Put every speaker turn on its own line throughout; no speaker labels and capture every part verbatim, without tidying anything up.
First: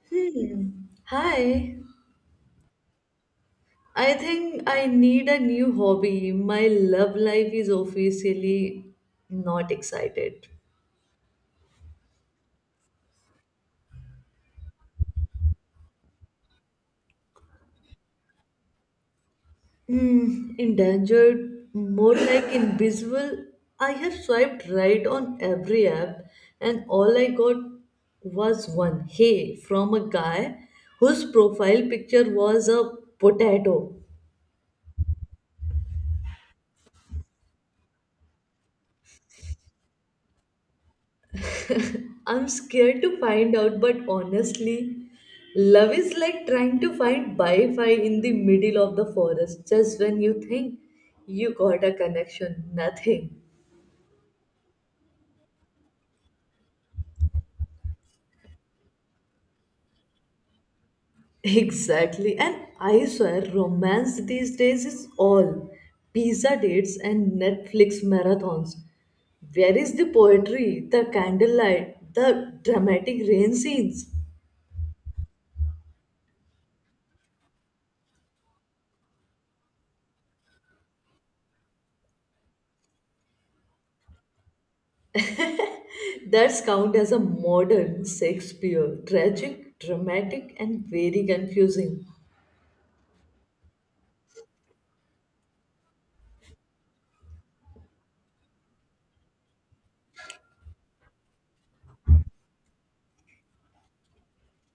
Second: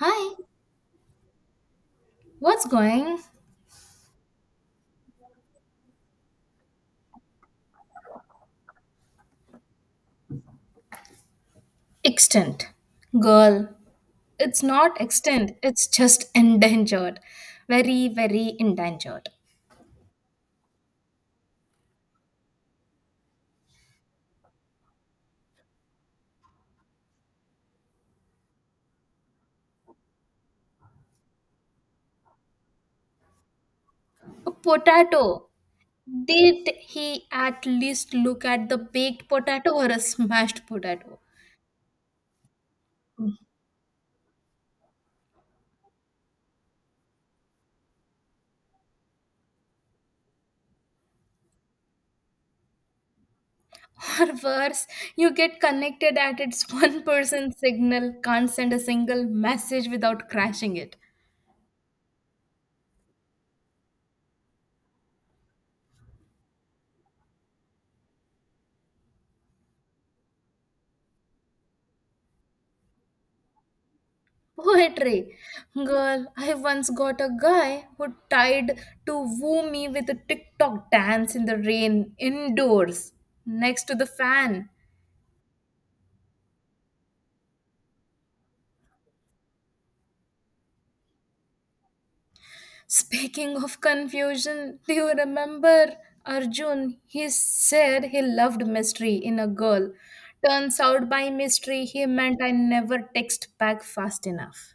Hi,
Hmm. Hi.
what's going?
I think I need a new hobby. My love life is officially not excited.
Extinct. Girl, it's not extinct, it's just endangered. Very, very endangered.
Hmm. Endangered, more like invisible. I have swiped right on every app, and all I got was one hey from a guy whose profile picture was a potato.
A potato. Did he at least look at the baked potato or a smashed potato?
I'm scared to find out, but honestly, love is like trying to find Wi Fi in the middle of the forest just when you think you got a connection. Nothing.
Or worse, you get connected at its one person signal, can't send a single message without crashing it.
Exactly. And I swear, romance these days is all pizza dates and Netflix marathons. Where is the poetry, the candlelight, the dramatic rain scenes?
Poetry. Girl, I once got a guy who tried to woo me with a TikTok dance in the rain, indoors, next to the fan.
That's count as a modern Shakespeare. Tragic, dramatic, and very confusing.
Speaking of confusion, do you remember Arjun? He said he loved mystery in a girl. Turns out by mystery, he meant I never text back fast enough.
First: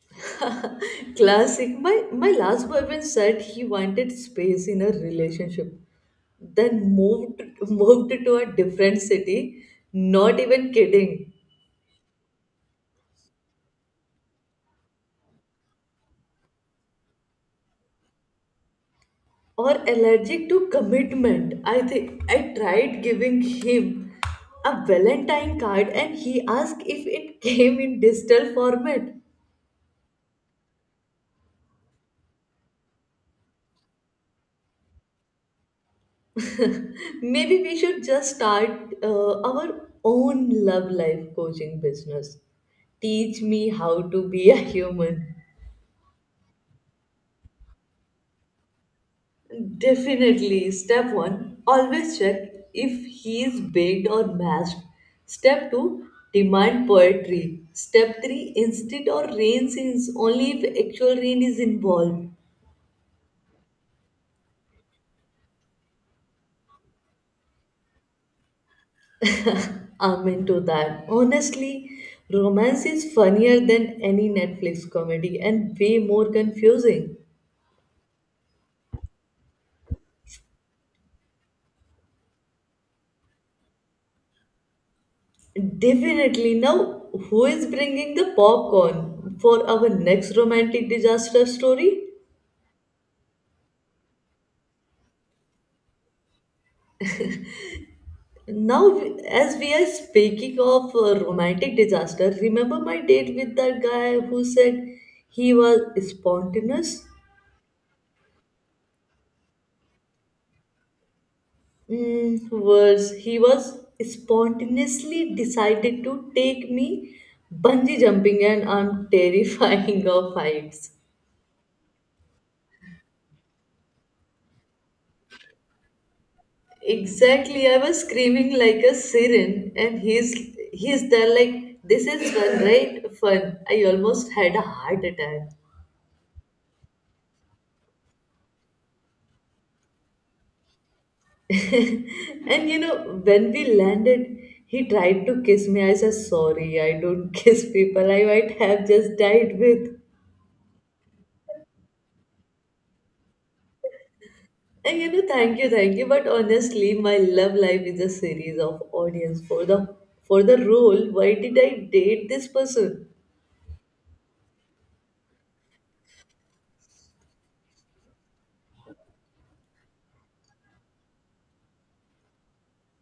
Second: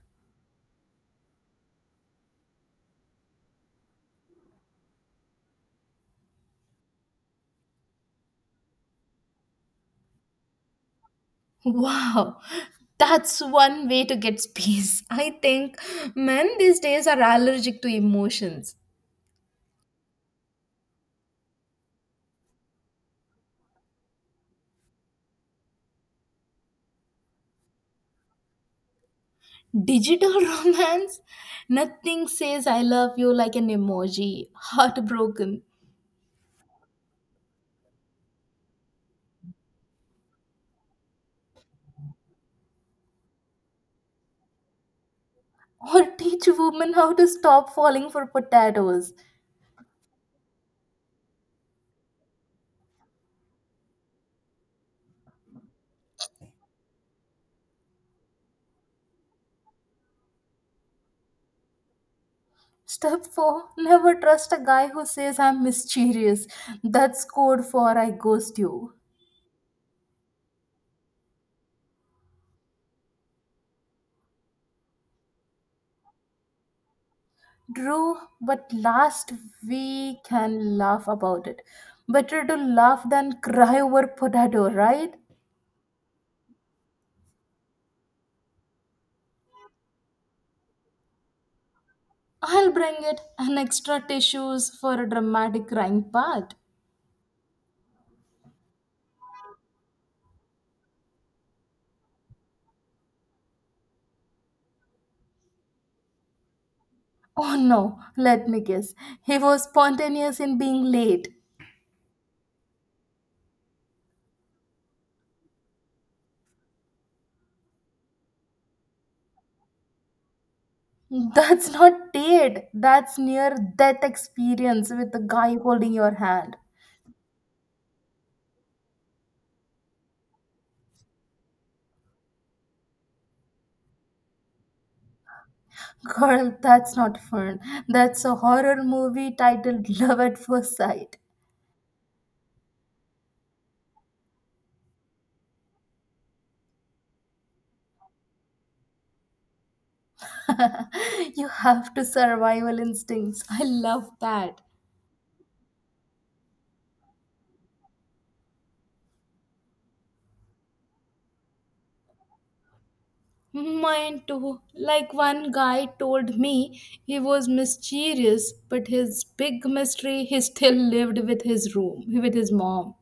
Classic. My my last boyfriend said he wanted space in a relationship. Then moved moved to a different city. Not even kidding.
Wow, that's one way to get space. I think men these days are allergic to emotions.
Or allergic to commitment. I think I tried giving him a Valentine card and he asked if it came in digital format.
Digital romance? Nothing says I love you like an emoji, heartbroken.
Maybe we should just start uh, our own love life coaching business. Teach me how to be a human.
Or teach women how to stop falling for potatoes.
Definitely. Step one, always check if he's baked or mashed. Step two, demand poetry. Step three, instant or rain scenes, only if actual rain is involved.
Step four, never trust a guy who says I'm mysterious. That's code for I ghost you.
I'm into that. Honestly, romance is funnier than any Netflix comedy and way more confusing.
True, but last we can laugh about it. Better to laugh than cry over potato, right?
Definitely. Now, who is bringing the popcorn for our next romantic disaster story?
I'll bring it an extra tissues for a dramatic crying part.
Now, as we are speaking of uh, romantic disaster, remember my date with that guy who said he was spontaneous?
Oh no, let me guess. He was spontaneous in being late.
Mm, worse, he was spontaneously decided to take me bungee jumping, and I'm terrifying of heights.
That's not date. That's near death experience with the guy holding your hand.
Exactly. I was screaming like a siren, and he's he's there like this is fun, right? Fun. I almost had a heart attack.
Girl, that's not fun. That's a horror movie titled Love at First Sight.
And you know, when we landed, he tried to kiss me. I said, sorry, I don't kiss people. I might have just died with.
You have to survival instincts. I love that.
And you know, thank you, thank you. But honestly, my love life is a series of audience for the for the role. Why did I date this person?
Mine too. Like one guy told me he was mysterious, but his big mystery he still lived with his room with his mom.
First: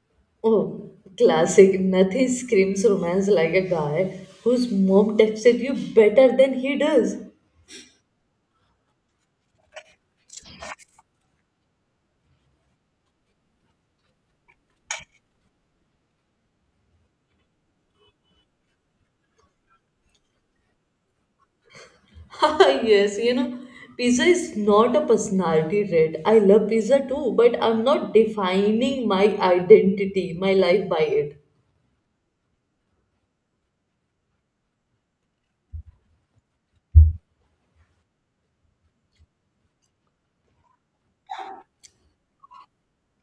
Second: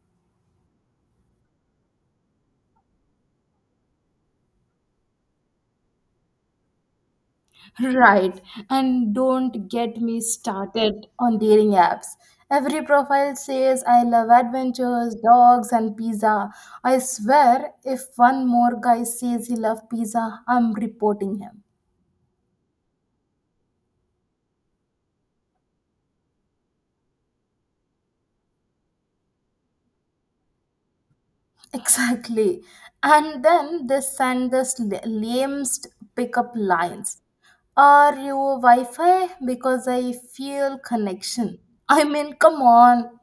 Oh, classic. Nothing screams romance like a guy whose mom texted you better than he does.
Right. And don't get me started on dating apps. Every profile says, I love adventures, dogs, and pizza. I swear, if one more guy says he loves pizza, I'm reporting him.
Yes, you know, pizza is not a personality trait. I love pizza too, but I'm not defining my identity, my life by it.
Exactly. And then they send this la- lamest pickup lines. Are you Wi Fi? Because I feel connection. I mean, come on.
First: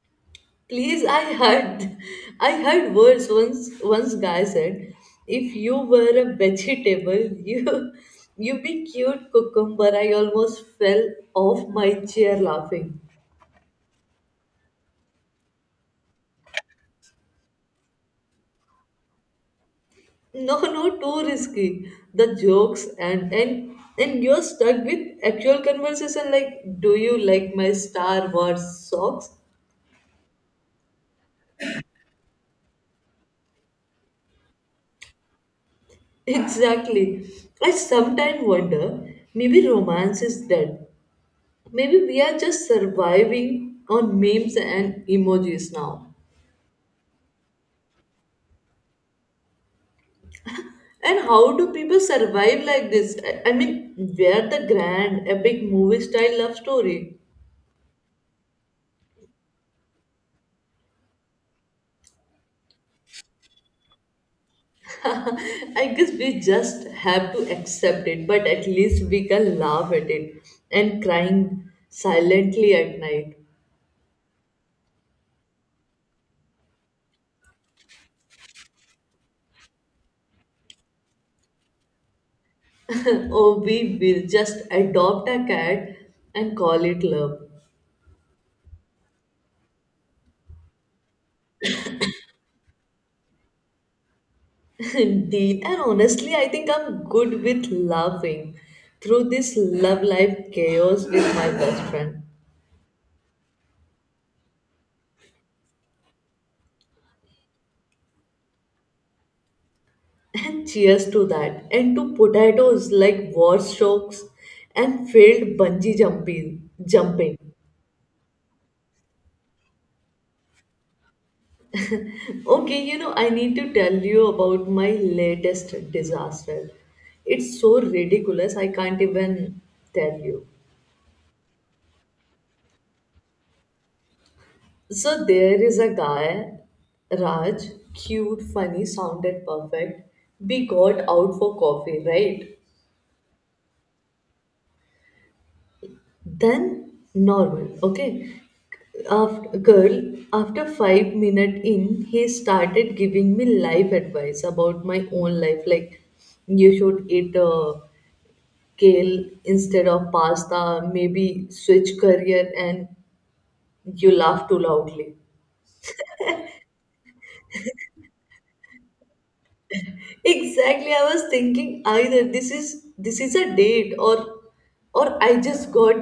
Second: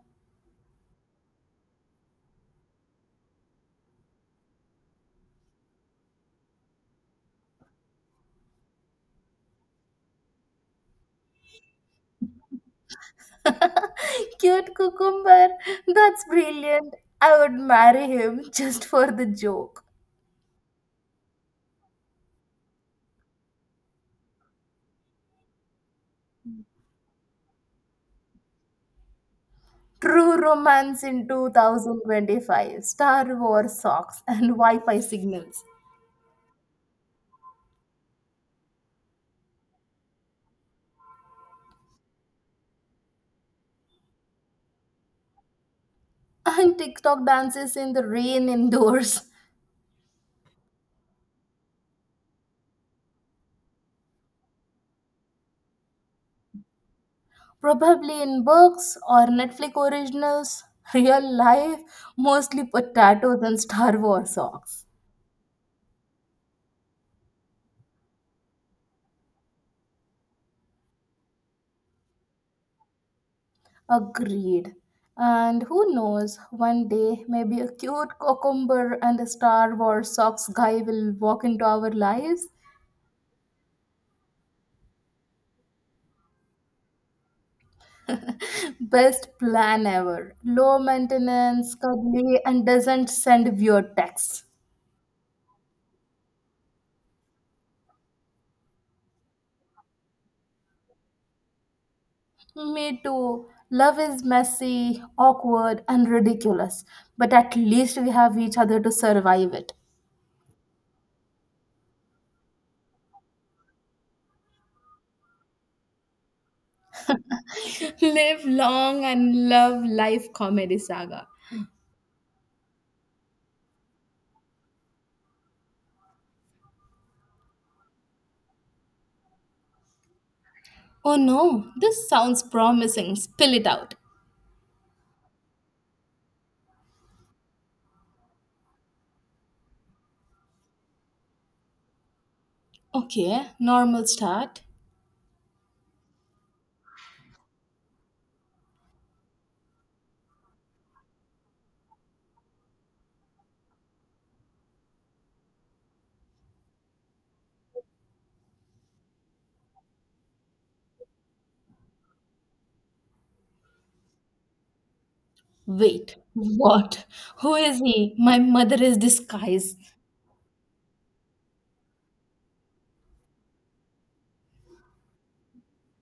Please, I heard, I heard words once. Once guy said, if you were a vegetable, you, you be cute cucumber. I almost fell off my chair laughing.
Cute cucumber. That's brilliant. I would marry him just for the joke.
No, no, too risky. The jokes and and and you're stuck with actual conversation like, do you like my Star Wars socks?
True romance in two thousand twenty-five. Star Wars socks and Wi Fi signals.
Exactly. I sometimes wonder, maybe romance is dead. Maybe we are just surviving on memes and emojis now.
And TikTok dances in the rain indoors.
And how do people survive like this? I, I mean, where the grand, epic movie style love story?
Probably in books or Netflix originals. Real life, mostly potatoes and Star Wars socks.
I guess we just have to accept it, but at least we can laugh at it and crying silently at night.
Agreed. And who knows, one day maybe a cute cucumber and a Star Wars socks guy will walk into our lives.
Or we will just adopt a cat and call it love.
Best plan ever. Low maintenance, cuddly, and doesn't send weird texts.
Indeed, and honestly, I think I'm good with laughing through this love life chaos with my best friend.
Me too. Love is messy, awkward, and ridiculous, but at least we have each other to survive it.
And cheers to that, and to potatoes like war strokes and failed bungee jumping. jumping.
Live long and love life comedy saga.
Okay, you know, I need to tell you about my latest disaster. It's so ridiculous, I can't even tell you.
Oh no, this sounds promising. Spill it out.
So, there is a guy, Raj, cute, funny, sounded perfect. We got out for coffee, right?
Okay, normal start.
Then, normal, okay? After, girl, after five minutes in, he started giving me life advice about my own life, like you should eat. Uh, kale instead of pasta, maybe switch career and you laugh too loudly.
Wait, what? Who is he? My mother is disguised.
Exactly, I was thinking either this is this is a date or or I just got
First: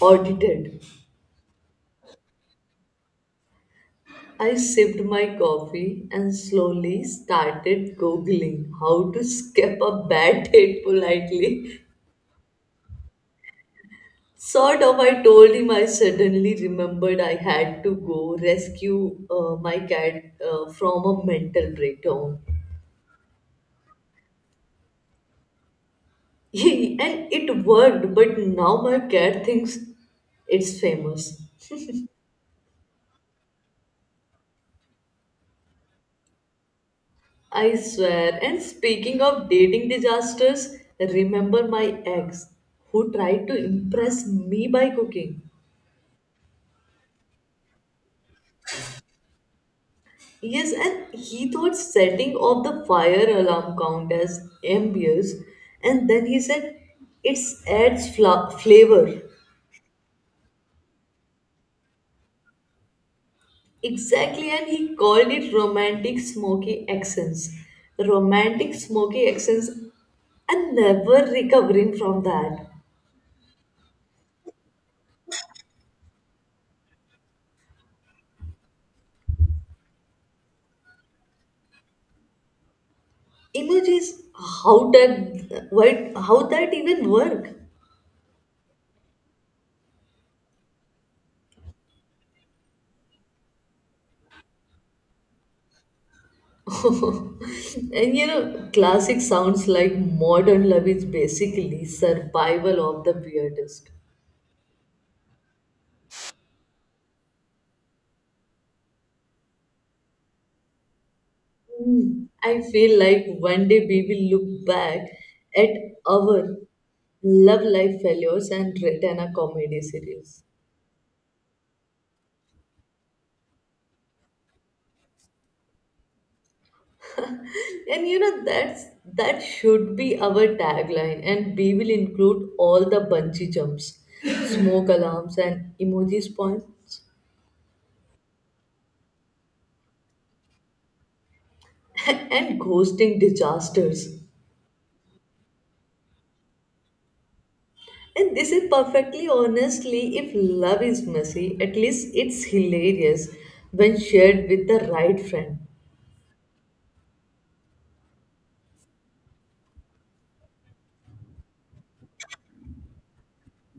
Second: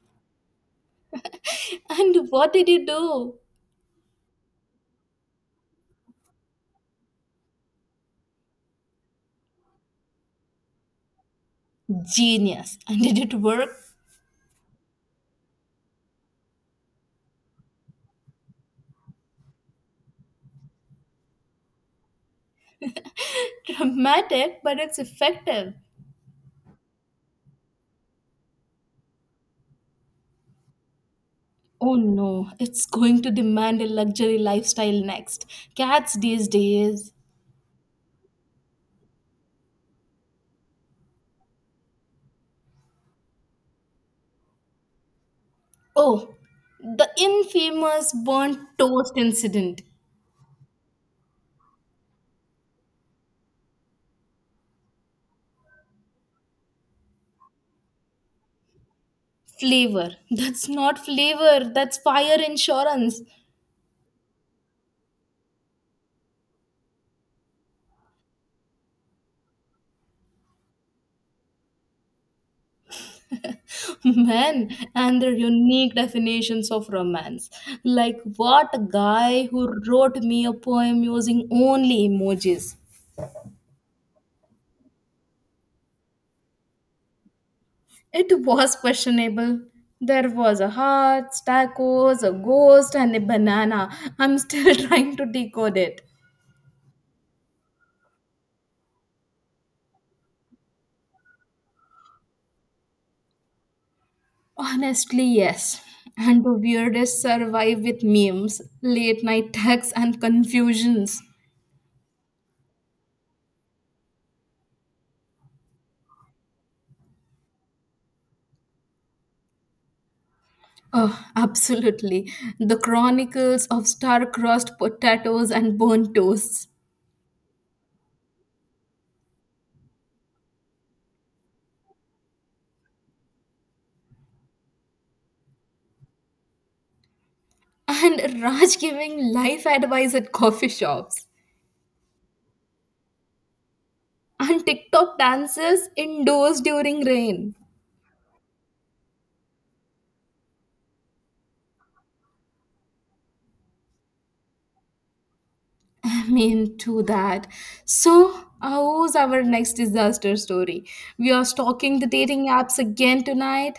audited.
And what did you do?
I sipped my coffee and slowly started googling how to skip a bad date politely.
Genius. And did it work?
Sort of, I told him I suddenly remembered I had to go rescue uh, my cat uh, from a mental breakdown.
Dramatic, but it's effective.
And it worked, but now my cat thinks it's famous.
Oh no, it's going to demand a luxury lifestyle next. Cats these days.
I swear. And speaking of dating disasters, remember my ex who tried to impress me by cooking.
Oh, the infamous burnt toast incident.
Yes, and he thought setting off the fire alarm count as ambience, and then he said it's adds fla- flavor.
Flavor. That's not flavor, that's fire insurance.
Exactly, and he called it romantic smoky accents. Romantic smoky accents and never recovering from that.
Men and their unique definitions of romance. Like, what a guy who wrote me a poem using only emojis.
Emojis, how that, why, how that even work?
It was questionable. There was a heart, tacos, a ghost, and a banana. I'm still trying to decode it.
And you know, classic sounds like modern love is basically survival of the weirdest.
Honestly, yes. And the weirdest survive with memes, late night texts, and confusions.
Hmm, I feel like one day we will look back at our love life failures and return a comedy series.
Oh, absolutely. The chronicles of star-crossed potatoes and burnt toasts.
And you know that's that should be our tagline and we will include all the bungee jumps, smoke alarms and emoji spawns
And Raj giving life advice at coffee shops.
and ghosting disasters.
And TikTok dances indoors during rain.
And this is perfectly honestly if love is messy, at least it's hilarious when shared with the right friend.
I mean, to that. So, how's our next disaster story? We are stalking the dating apps again tonight?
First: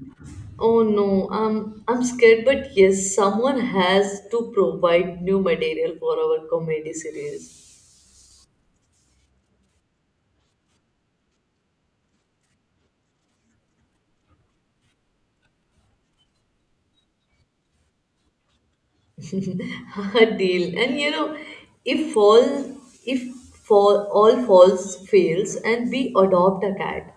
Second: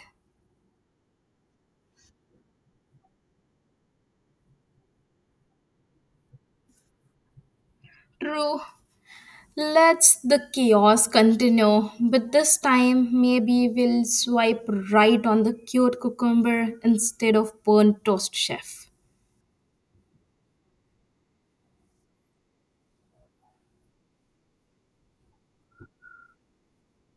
Oh no, I'm I'm scared but yes, someone has to provide new material for our comedy series.
True. Let's the chaos continue, but this time maybe we'll swipe right on the cute cucumber instead of burnt toast chef.
Deal and you know if fall if fall all falls fails and we adopt a cat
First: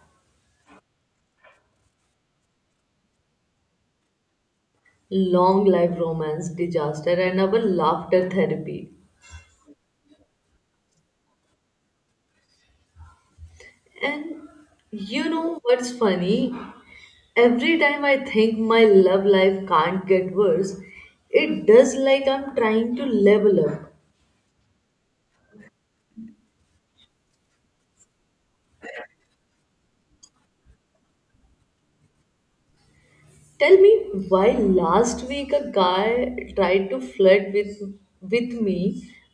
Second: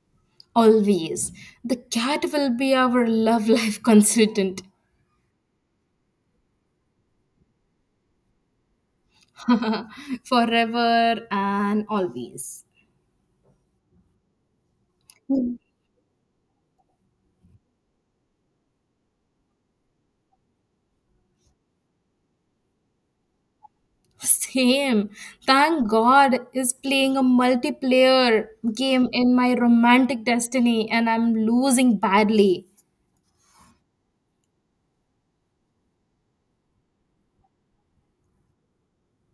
Always. The cat will be our love life consultant.
long life romance disaster and our laughter therapy
Forever and always.
and you know what's funny every time I think my love life can't get worse it does like I'm trying to level up
Same. Thank God is playing a multiplayer game in my romantic destiny and I'm losing badly.
tell me why last week a guy tried to flirt with with me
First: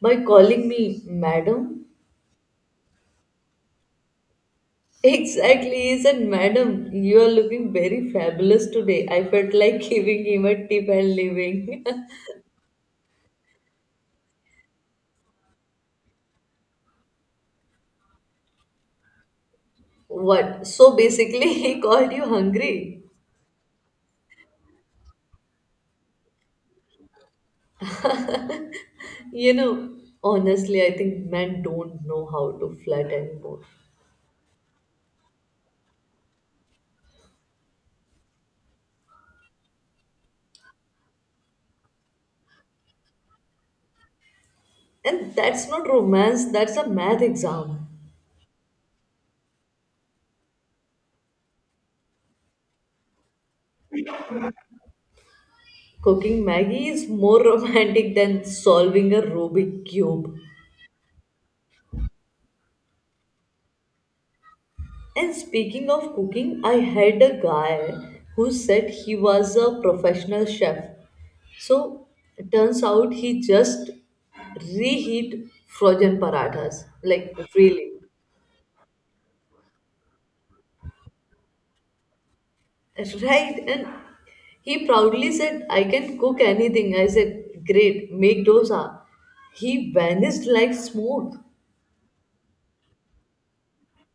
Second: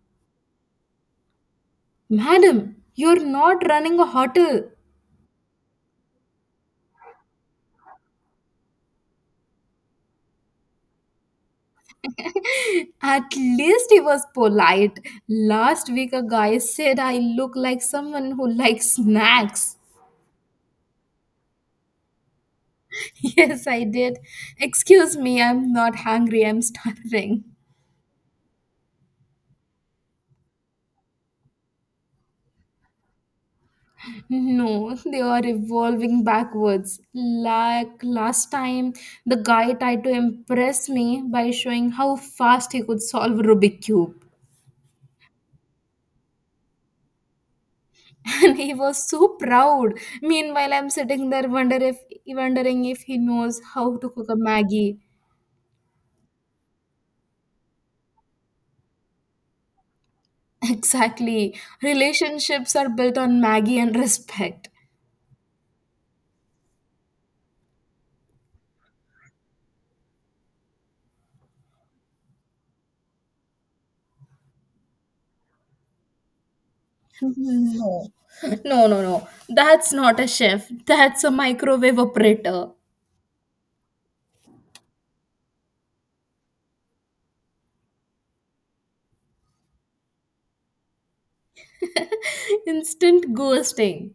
by calling me madam.
Madam, you're not running a hotel.
Exactly, he said, Madam, you are looking very fabulous today. I felt like giving him a tip and leaving.
At least he was polite. Last week, a guy said I look like someone who likes snacks.
What? So basically, he called you hungry.
Yes, I did. Excuse me, I'm not hungry, I'm starving.
You know, honestly, I think men don't know how to flirt anymore.
No, they are evolving backwards. Like last time, the guy tried to impress me by showing how fast he could solve Rubik's cube.
And that's not romance, that's a math exam.
And he was so proud. Meanwhile, I'm sitting there wonder if, wondering if he knows how to cook a Maggie.
Cooking Maggie is more romantic than solving a Rubik cube.
Exactly. Relationships are built on Maggie and respect.
And speaking of cooking, I had a guy who said he was a professional chef. So it turns out he just reheat frozen parathas like freely.
No, no, no, no. That's not a chef. That's a microwave operator.
Right? And he proudly said, I can cook anything. I said, Great, make dosa. He vanished like smoke.
Instant ghosting.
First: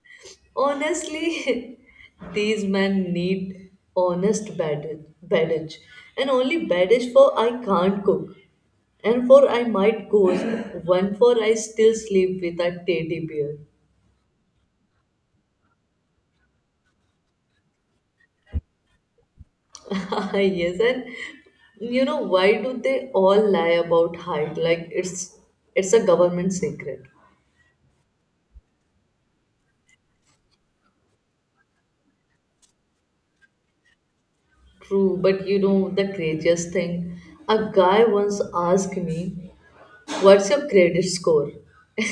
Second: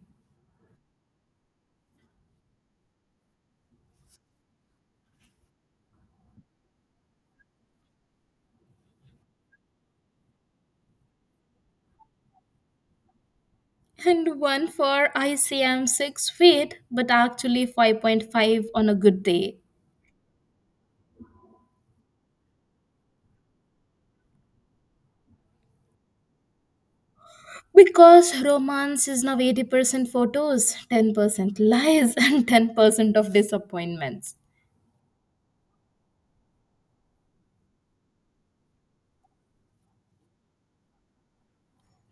Honestly, these men need honest baggage, baggage and only baggage for I can't cook and for I might ghost, one for I still sleep with a teddy bear.
And one for I say I'm six feet, but actually five point five on a good day.
Yes, and you know why do they all lie about height? Like it's it's a government secret.
Because romance is now eighty percent photos, ten percent lies, and ten percent of disappointments.
True, but you know the craziest thing? A guy once asked me, "What's your credit score?"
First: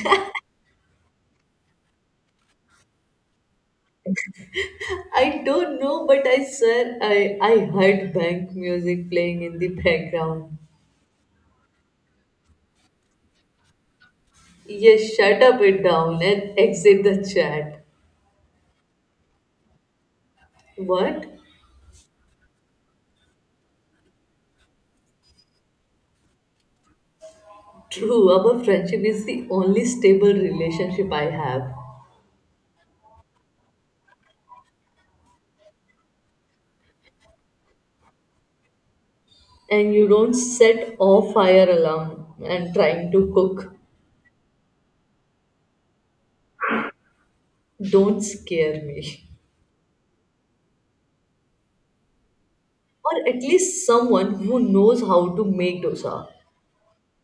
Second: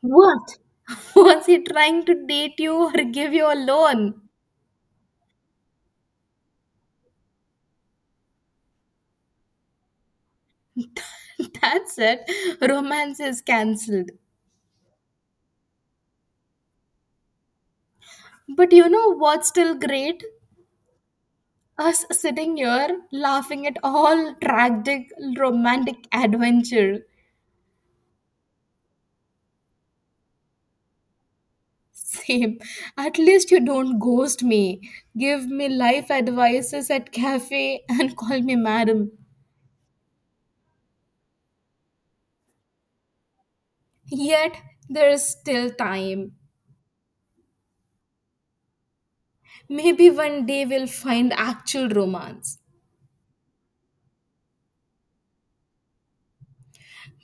What? Was he trying to date you or give you a loan?
I don't know, but I swear I I heard bank music playing in the background.
That's it. Romance is cancelled.
Yes, shut up it down and exit the chat.
But you know what's still great?
What?
Us sitting here laughing at all tragic romantic adventure.
True, our friendship is the only stable relationship I have.
Same. At least you don't ghost me. Give me life advices at cafe and call me madam.
And you don't set off fire alarm and trying to cook.
Yet there is still time.
Don't scare me.
Maybe one day we'll find actual romance.
Or at least someone who knows how to make dosa.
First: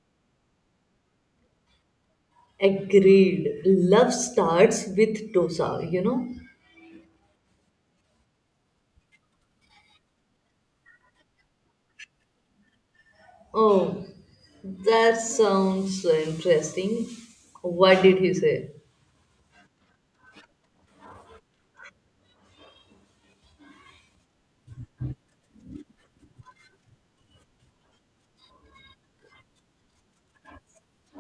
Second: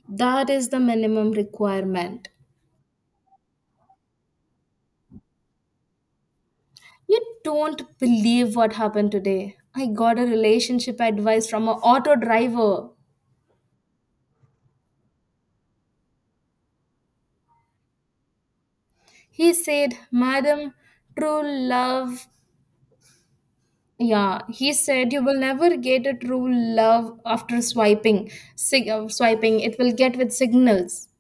That is the minimum requirement.
Agreed, love starts with dosa you know.
You don't believe what happened today. I got a relationship advice from an auto driver.
Oh, that sounds so interesting. What did he say?
He said, Madam, true love. Yeah, he said you will never get a true love after swiping. Sig- uh, swiping, it will get with signals.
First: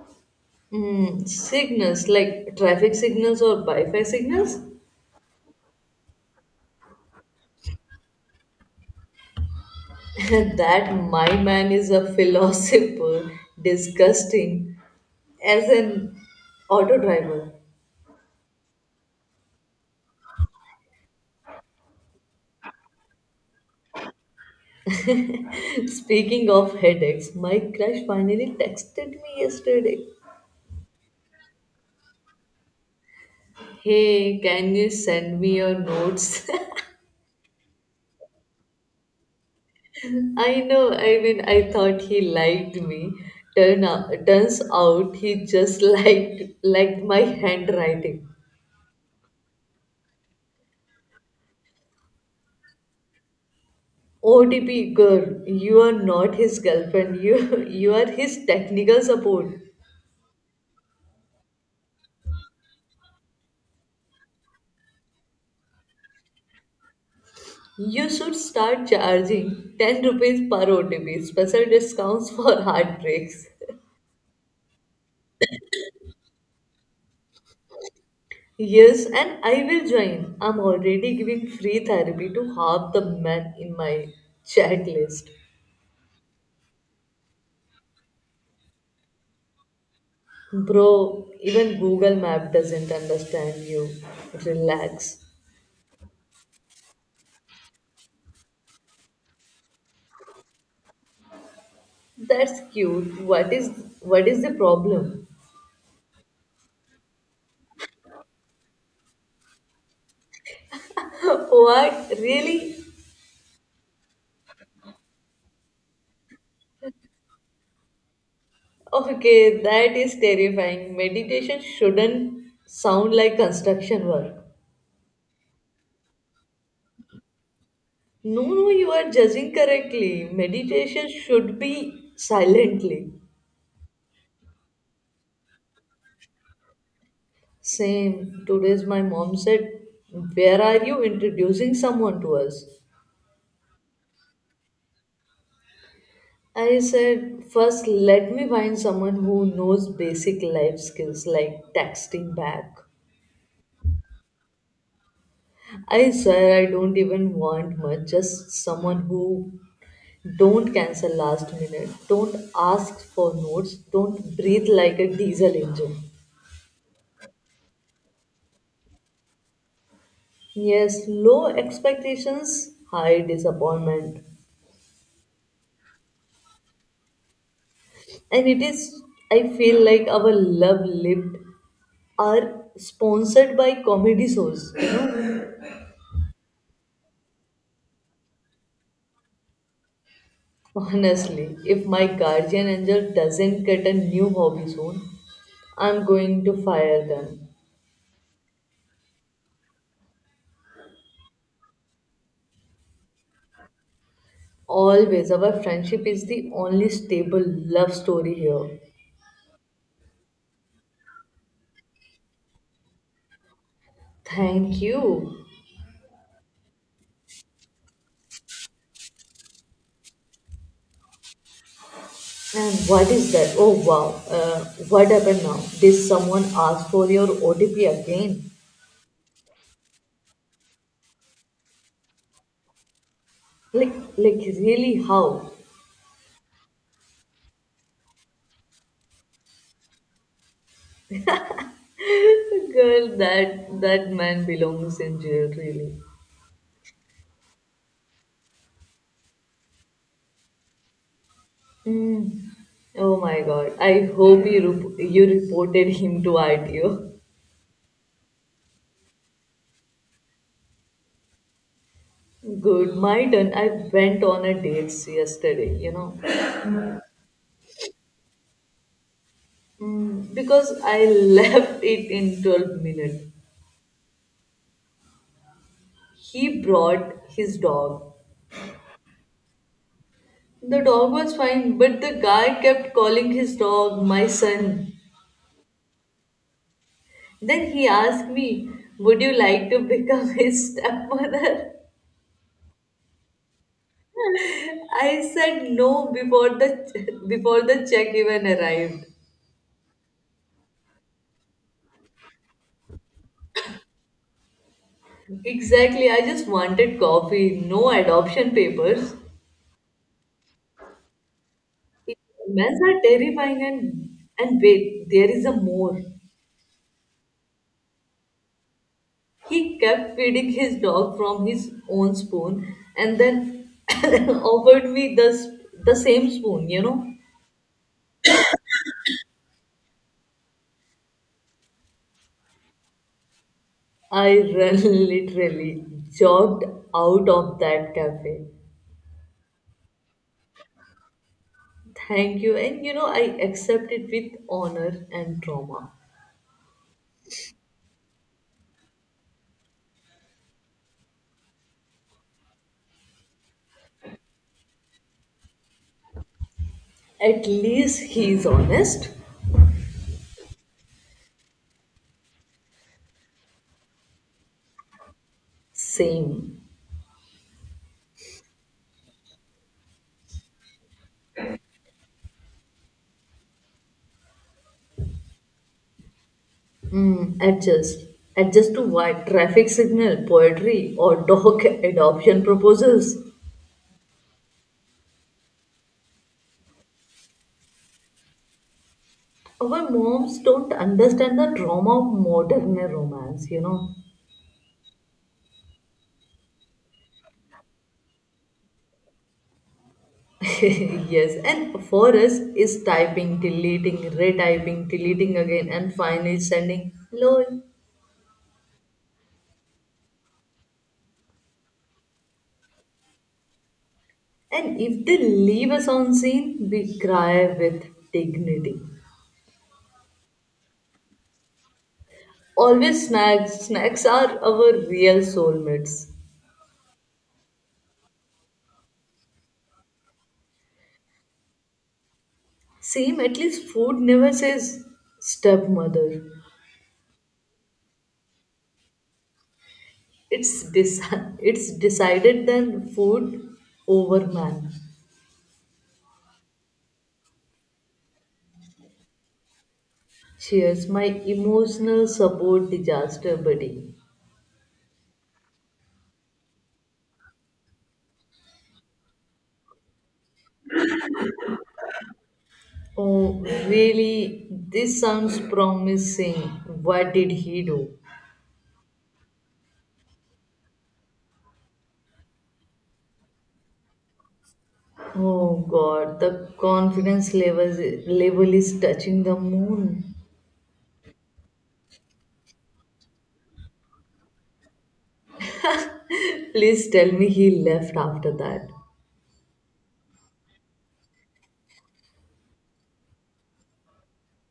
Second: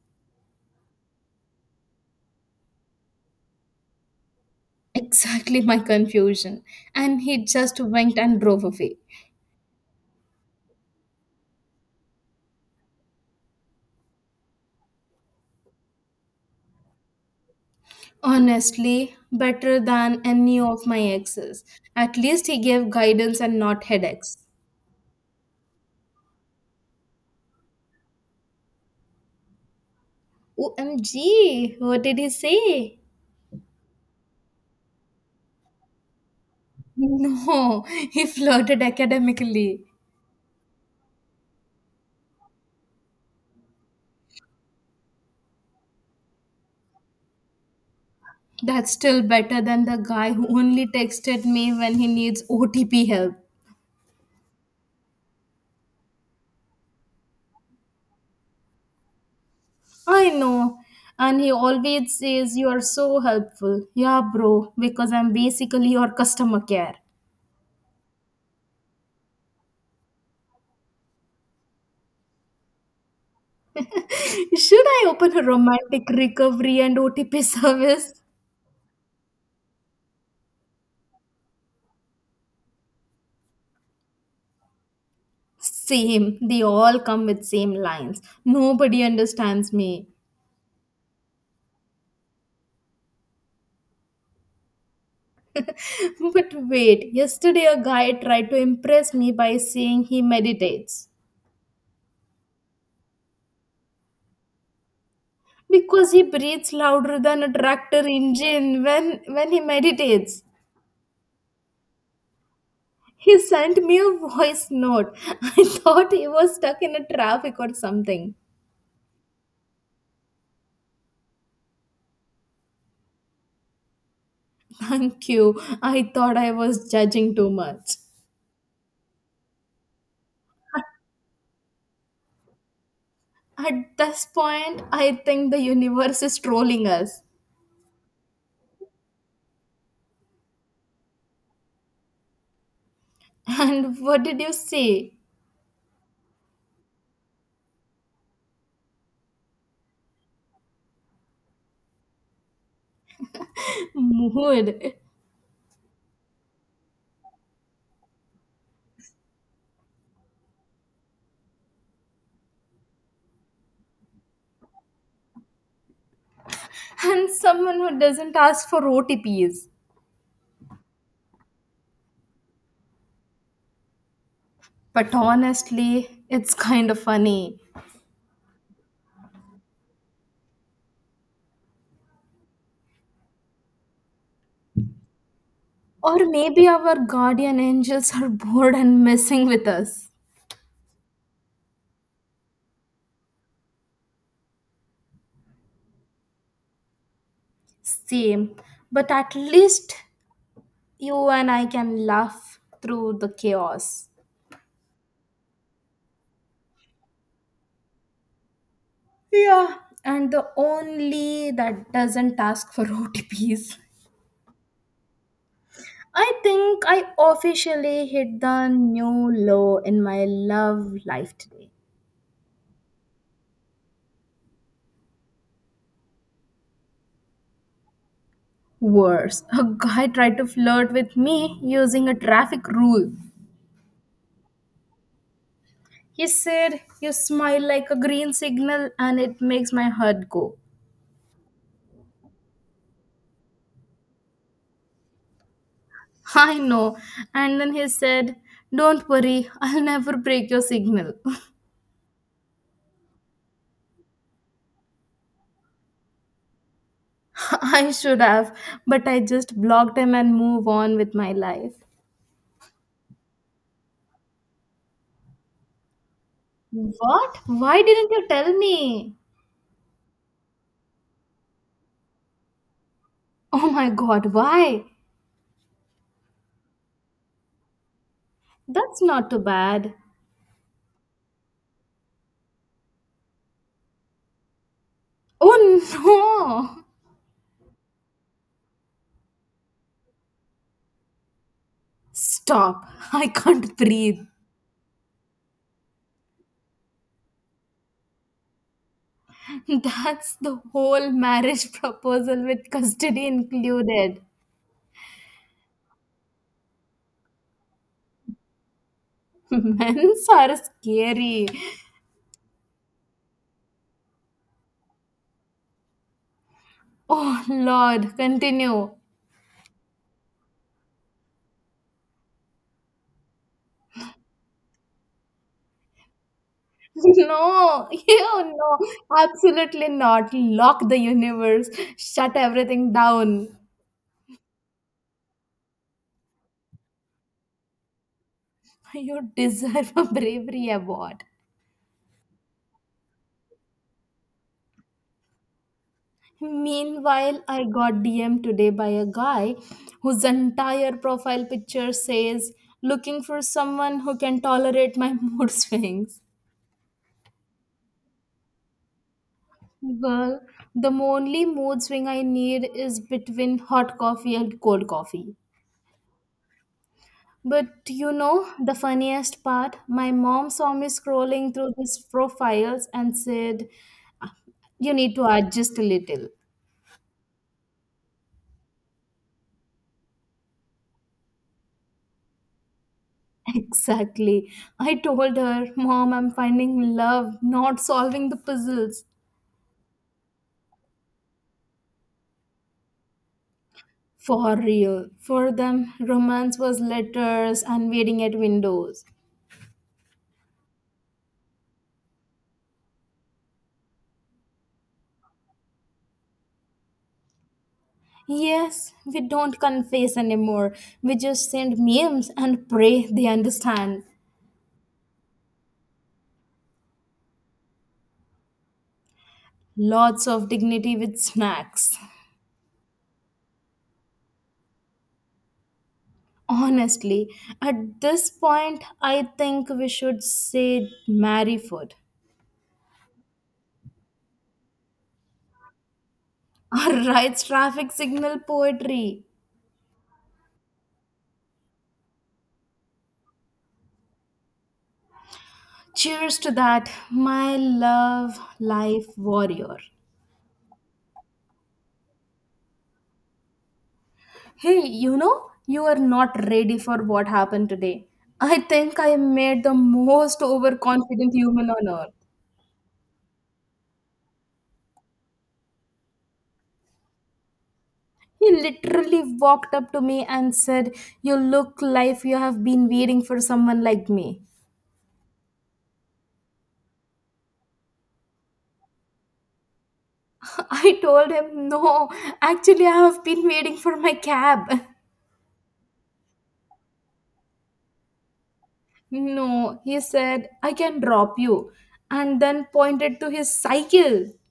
Hmm, signals like traffic signals or Wi-Fi signals?
Exactly my confusion. And he just winked and drove away.
That my man is a philosopher. Disgusting. As an auto driver.
Honestly, better than any of my exes. At least he gave guidance and not headaches.
Speaking of headaches, my crush finally texted me yesterday.
O M G, what did he say?
Hey, can you send me your notes?
No, he flirted academically.
I know, I mean, I thought he liked me. Turn out, turns out he just liked liked my handwriting.
That's still better than the guy who only texted me when he needs O T P help.
O T P girl, you are not his girlfriend. You you are his technical support.
I know. And he always says you are so helpful. Yeah, bro, because I'm basically your customer care.
You should start charging ten rupees per O T P, special discounts for heartbreaks.
Should I open a romantic recovery and O T P service?
Yes, and I will join. I'm already giving free therapy to half the men in my chat list.
Same. They all come with same lines. Nobody understands me.
Bro, even Google Map doesn't understand you. Relax.
But wait, yesterday a guy tried to impress me by saying he meditates
That's cute. What is what is the problem?
because he breathes louder than a tractor engine when when he meditates.
What? Really?
He sent me a voice note. I thought he was stuck in a traffic or something.
Okay, that is terrifying. Meditation shouldn't sound like construction work.
Thank you. I thought I was judging too much.
No, no, you are judging correctly. Meditation should be silently.
At this point, I think the universe is trolling us.
Same. Today's my mom said, Where are you introducing someone to us?
And what did you say?
I said, "First, let me find someone who knows basic life skills like texting back.
Mood.
I swear I don't even want much, just someone who don't cancel last minute, don't ask for notes, don't breathe like a diesel engine.
And someone who doesn't ask for O T Ps.
Yes, low expectations, high disappointment.
But honestly, it's kind of funny.
And it is, I feel like our love lived are sponsored by comedy shows.
Or maybe our guardian angels are bored and messing with us.
Honestly, if my guardian angel doesn't get a new hobby soon, I'm going to fire them.
Same. But at least you and I can laugh through the chaos.
Always, our friendship is the only stable love story here.
Yeah. And the only that doesn't ask for O T Ps.
Thank you.
I think I officially hit the new low in my love life today.
And what is that? Oh wow, uh, what happened now? Did someone ask for your O T P again?
Worse, a guy tried to flirt with me using a traffic rule.
Like, like really how?
He said, You smile like a green signal and it makes my heart go.
Girl, that that man belongs in jail, really.
I know. And then he said, Don't worry, I'll never break your signal.
Mm. Oh my god. I hope you, rep- you reported him to R T O.
I should have, but I just blocked him and move on with my life.
Good, my turn. I went on a date yesterday, you know.
What? Why didn't you tell me?
Mm, because I left it in twelve minutes.
Oh my god, why?
He brought his dog.
That's not too bad.
The dog was fine, but the guy kept calling his dog my son.
Oh no!
Then he asked me, Would you like to become his stepmother?
Stop. I can't breathe.
I said no before the before the check even arrived.
That's the whole marriage proposal with custody included.
Exactly, I just wanted coffee, no adoption papers.
Men's are scary.
Men are terrifying and and wait, there is a more.
Oh Lord, continue.
He kept feeding his dog from his own spoon and then offered me the, s- the same spoon, you know.
No, you no, absolutely not. Lock the universe, shut everything down.
I ran literally jogged out of that cafe.
You deserve a bravery award.
Thank you. And you know, I accept it with honor and trauma.
Meanwhile, I got dm today by a guy whose entire profile picture says, looking for someone who can tolerate my mood swings.
At least he's honest.
Girl, the only mood swing I need is between hot coffee and cold coffee.
Same.
But you know the funniest part? My mom saw me scrolling through these profiles and said, You need to adjust a little.
Adjust. Adjust to what? Traffic signal, poetry, or dog adoption proposals.
Exactly. I told her, Mom, I'm finding love, not solving the puzzles.
Our moms don't understand the trauma of modern romance, you know.
For real. For them, romance was letters and waiting at windows.
Yes, and for us is typing, deleting, retyping, deleting again, and finally sending lol.
Yes, we don't confess anymore. We just send memes and pray they understand.
And if they leave us on scene, we cry with dignity.
Lots of dignity with snacks.
Always snacks. Snacks are our real soulmates.
Honestly, at this point, I think we should say marry food
Same, at least food never says stepmother.
or write traffic signal poetry.
It's deci- it's decided then, food over man.
Cheers to that, my love, life warrior.
Cheers, my emotional support disaster buddy.
Hey, you know, you are not ready for what happened today. I think I made the most overconfident human on earth.
Oh, really? This sounds promising. What did he do?
He literally walked up to me and said, You look like you have been waiting for someone like me.
Oh God, the confidence level level is touching the moon.
I told him, No, actually, I have been waiting for my cab.
Please tell me he left after that.
No, he said, I can drop you. And then pointed to his cycle.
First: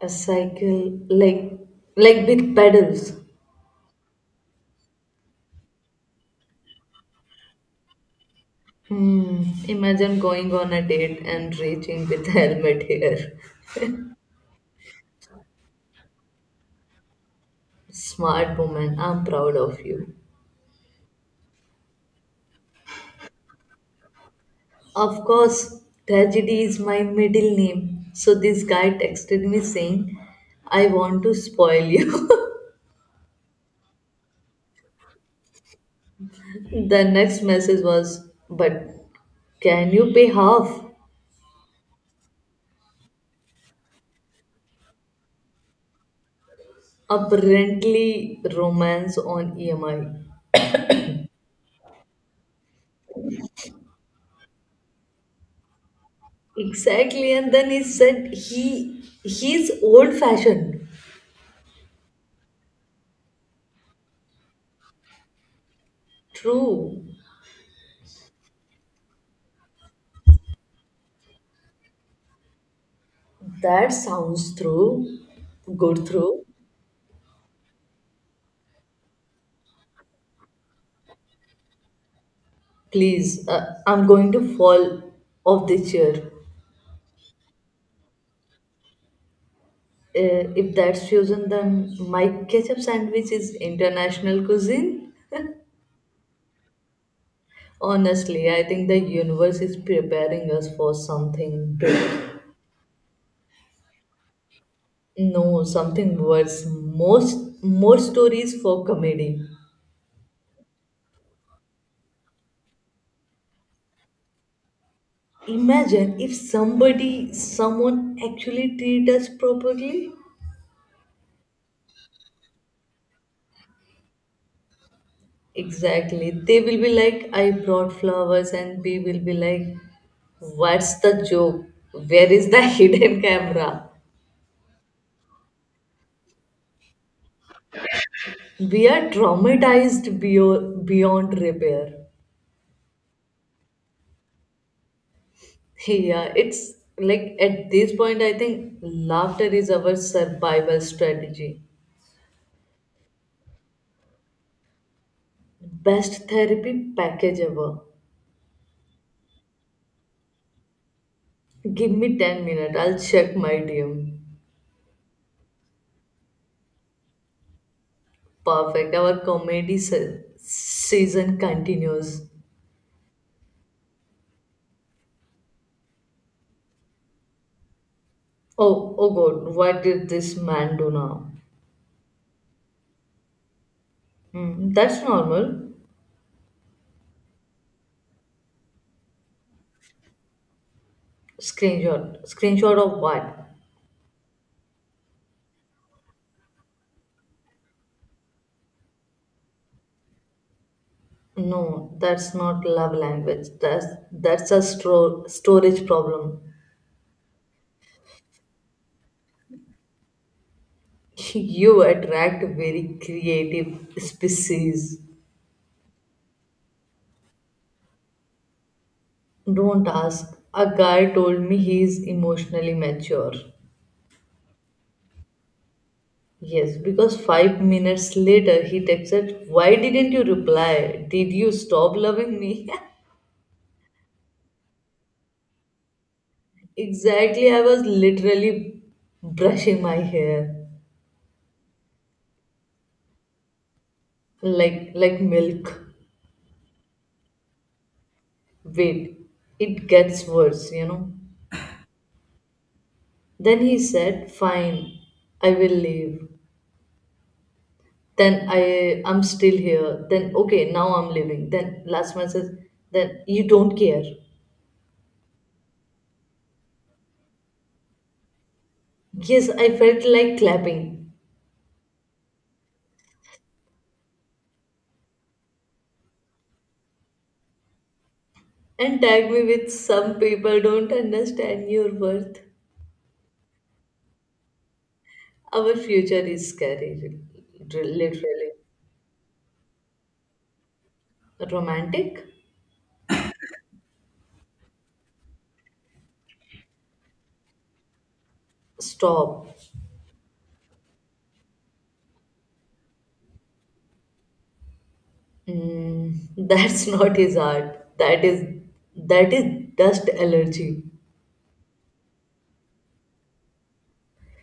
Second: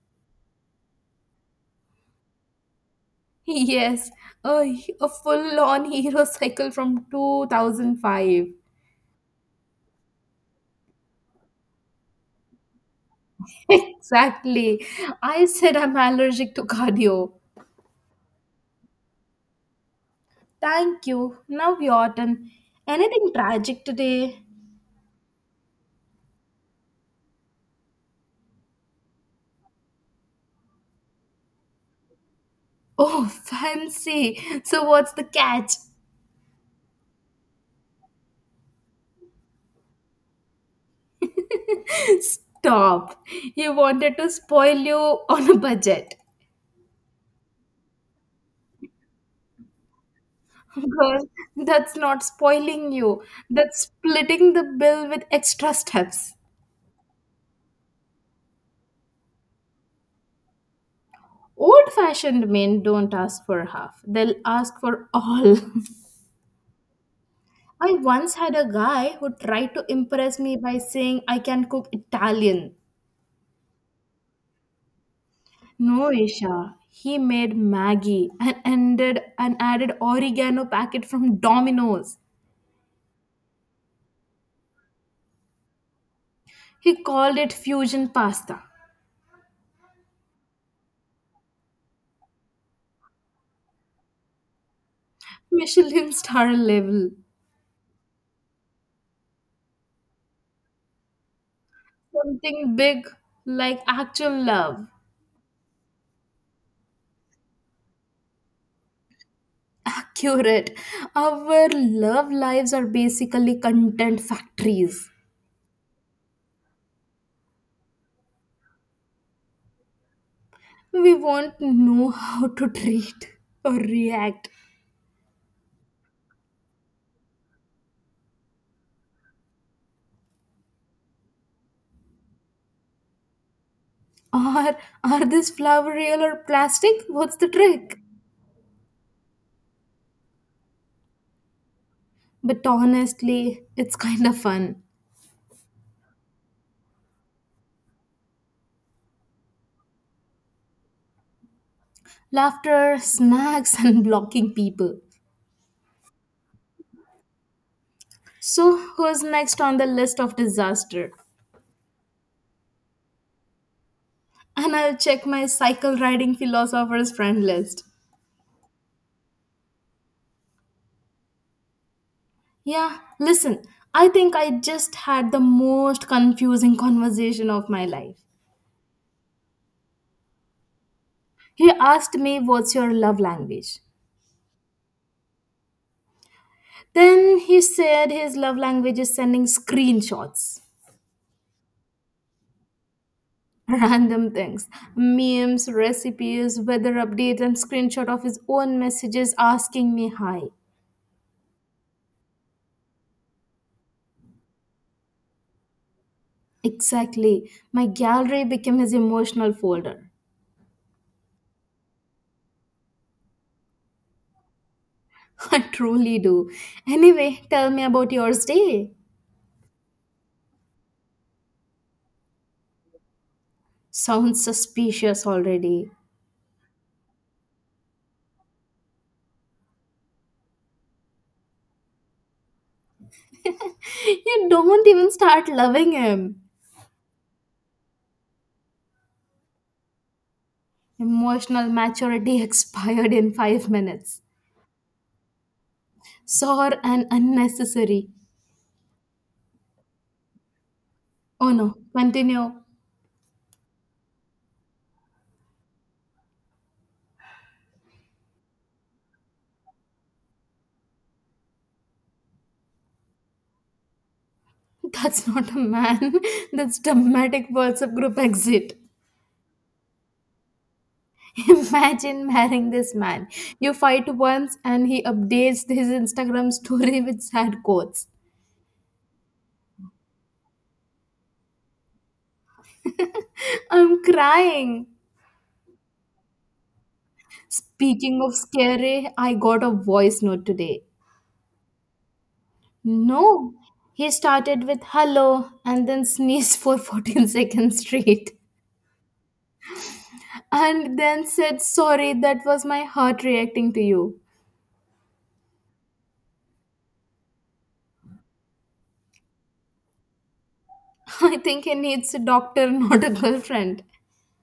A cycle like like with pedals.
Yes, a, a full on hero cycle from two thousand five.
Hmm. Imagine going on a date and reaching with helmet here.
Exactly. I said I'm allergic to cardio.
Smart woman, I'm proud of you.
Thank you. Now your turn. Anything tragic today?
Of course, tragedy is my middle name. So this guy texted me saying, I want to spoil you.
Oh, fancy. So, what's the catch?
The next message was, but can you pay half?
Stop. He wanted to spoil you on a budget.
Apparently, romance on E M I.
Girl, that's not spoiling you. That's splitting the bill with extra steps.
Exactly, and then he said he he's old fashioned.
Old fashioned men don't ask for half, they'll ask for all.
True.
I once had a guy who tried to impress me by saying I can cook Italian.
That sounds true. Good
No,
through.
Isha. He made Maggie and ended and added oregano packet from Domino's.
Please, uh, I'm going to fall off the chair.
He called it fusion pasta.
Uh, if that's fusion, then my ketchup sandwich is international cuisine.
Michelin star level.
Honestly, I think the universe is preparing us for something. bet-
Something big like actual love.
No, something worse. Most More stories for comedy.
Accurate. Our love lives are basically content factories.
Imagine if somebody, someone actually treat us properly.
We won't know how to treat or react.
Exactly. They will be like, I brought flowers, and we will be like, what's the joke? Where is the hidden camera?
Or are this flower real or plastic? What's the trick?
We are traumatized beyond, beyond repair.
But honestly, it's kind of fun.
Yeah, it's like at this point I think laughter is our survival strategy,
Laughter, snacks, and blocking people.
best therapy package ever.
So, who's next on the list of disaster?
Give me ten minutes, I'll check my DM.
And I'll check my cycle riding philosopher's friend list.
Perfect, our comedy se- season continues.
Yeah, listen, I think I just had the most confusing conversation of my life.
Oh, oh God, what did this man do now?
He asked me, What's your love language?
Hmm, that's normal.
Then he said his love language is sending screenshots.
Screenshot screenshot of what?
Random things, memes, recipes, weather updates, and screenshot of his own messages asking me hi.
No, that's not love language. That's that's a stro- storage problem.
Exactly. My gallery became his emotional folder.
You attract very creative species.
I truly do. Anyway, tell me about yours day.
Don't ask. A guy told me he is emotionally mature.
Sounds suspicious already.
Yes, because five minutes later he texted, why didn't you reply? Did you stop loving me?
You don't even start loving him.
Exactly, I was literally brushing my hair
Emotional maturity expired in five minutes.
like like milk.
Sore and unnecessary.
Wait, it gets worse, you know.
Oh no, continue.
Then he said, fine, I will leave. Then I I'm still here. Then okay, now I'm leaving. Then last man says, then you don't care.
That's not a man. That's dramatic WhatsApp group exit.
Yes, I felt like clapping.
Imagine marrying this man. You fight once and he updates his Instagram story with sad quotes.
And tag me with some people don't understand your worth.
I'm crying.
Our future is scary,
Speaking of
literally.
scary, I got a voice note today.
Romantic?
No, he started with hello and then sneezed for fourteen seconds straight
Stop.
and then said, Sorry, that was my heart reacting to you.
Mm, that's not his art. That is that is dust allergy.
I think he needs a doctor, not a girlfriend.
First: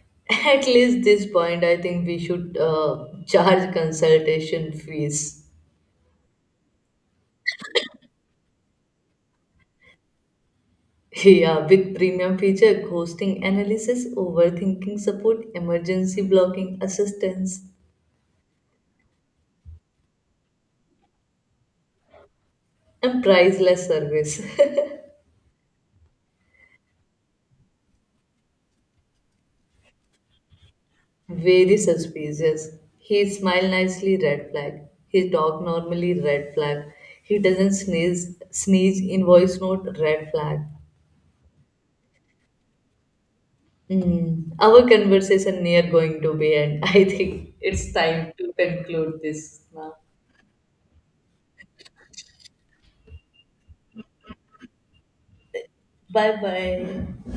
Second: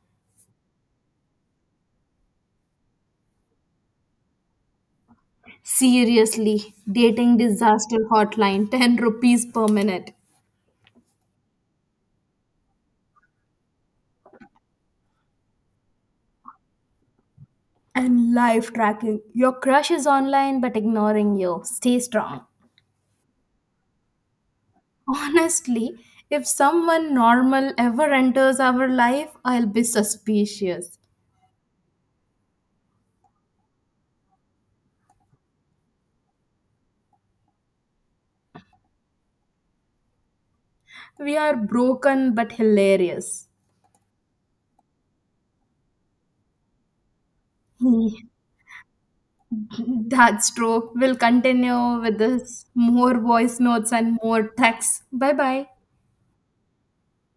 At least this point, I think we should uh, charge consultation fees.
Seriously, dating disaster hotline ten rupees per minute.
Yeah, with premium feature, ghosting analysis, overthinking support, emergency blocking assistance,
And life tracking. Your crush is online but ignoring you. Stay strong.
and priceless service.
Honestly, if someone normal ever enters our life, I'll be suspicious.
Very suspicious. He smiled nicely, red flag. He talk normally, red flag. He doesn't sneeze, sneeze in voice note, red flag.
We are broken but hilarious.
Mm. Our conversation near going to be end. I think it's time to conclude this
Yeah.
now.
That's true. We'll continue with this more voice notes and more texts. Bye bye.
Bye bye.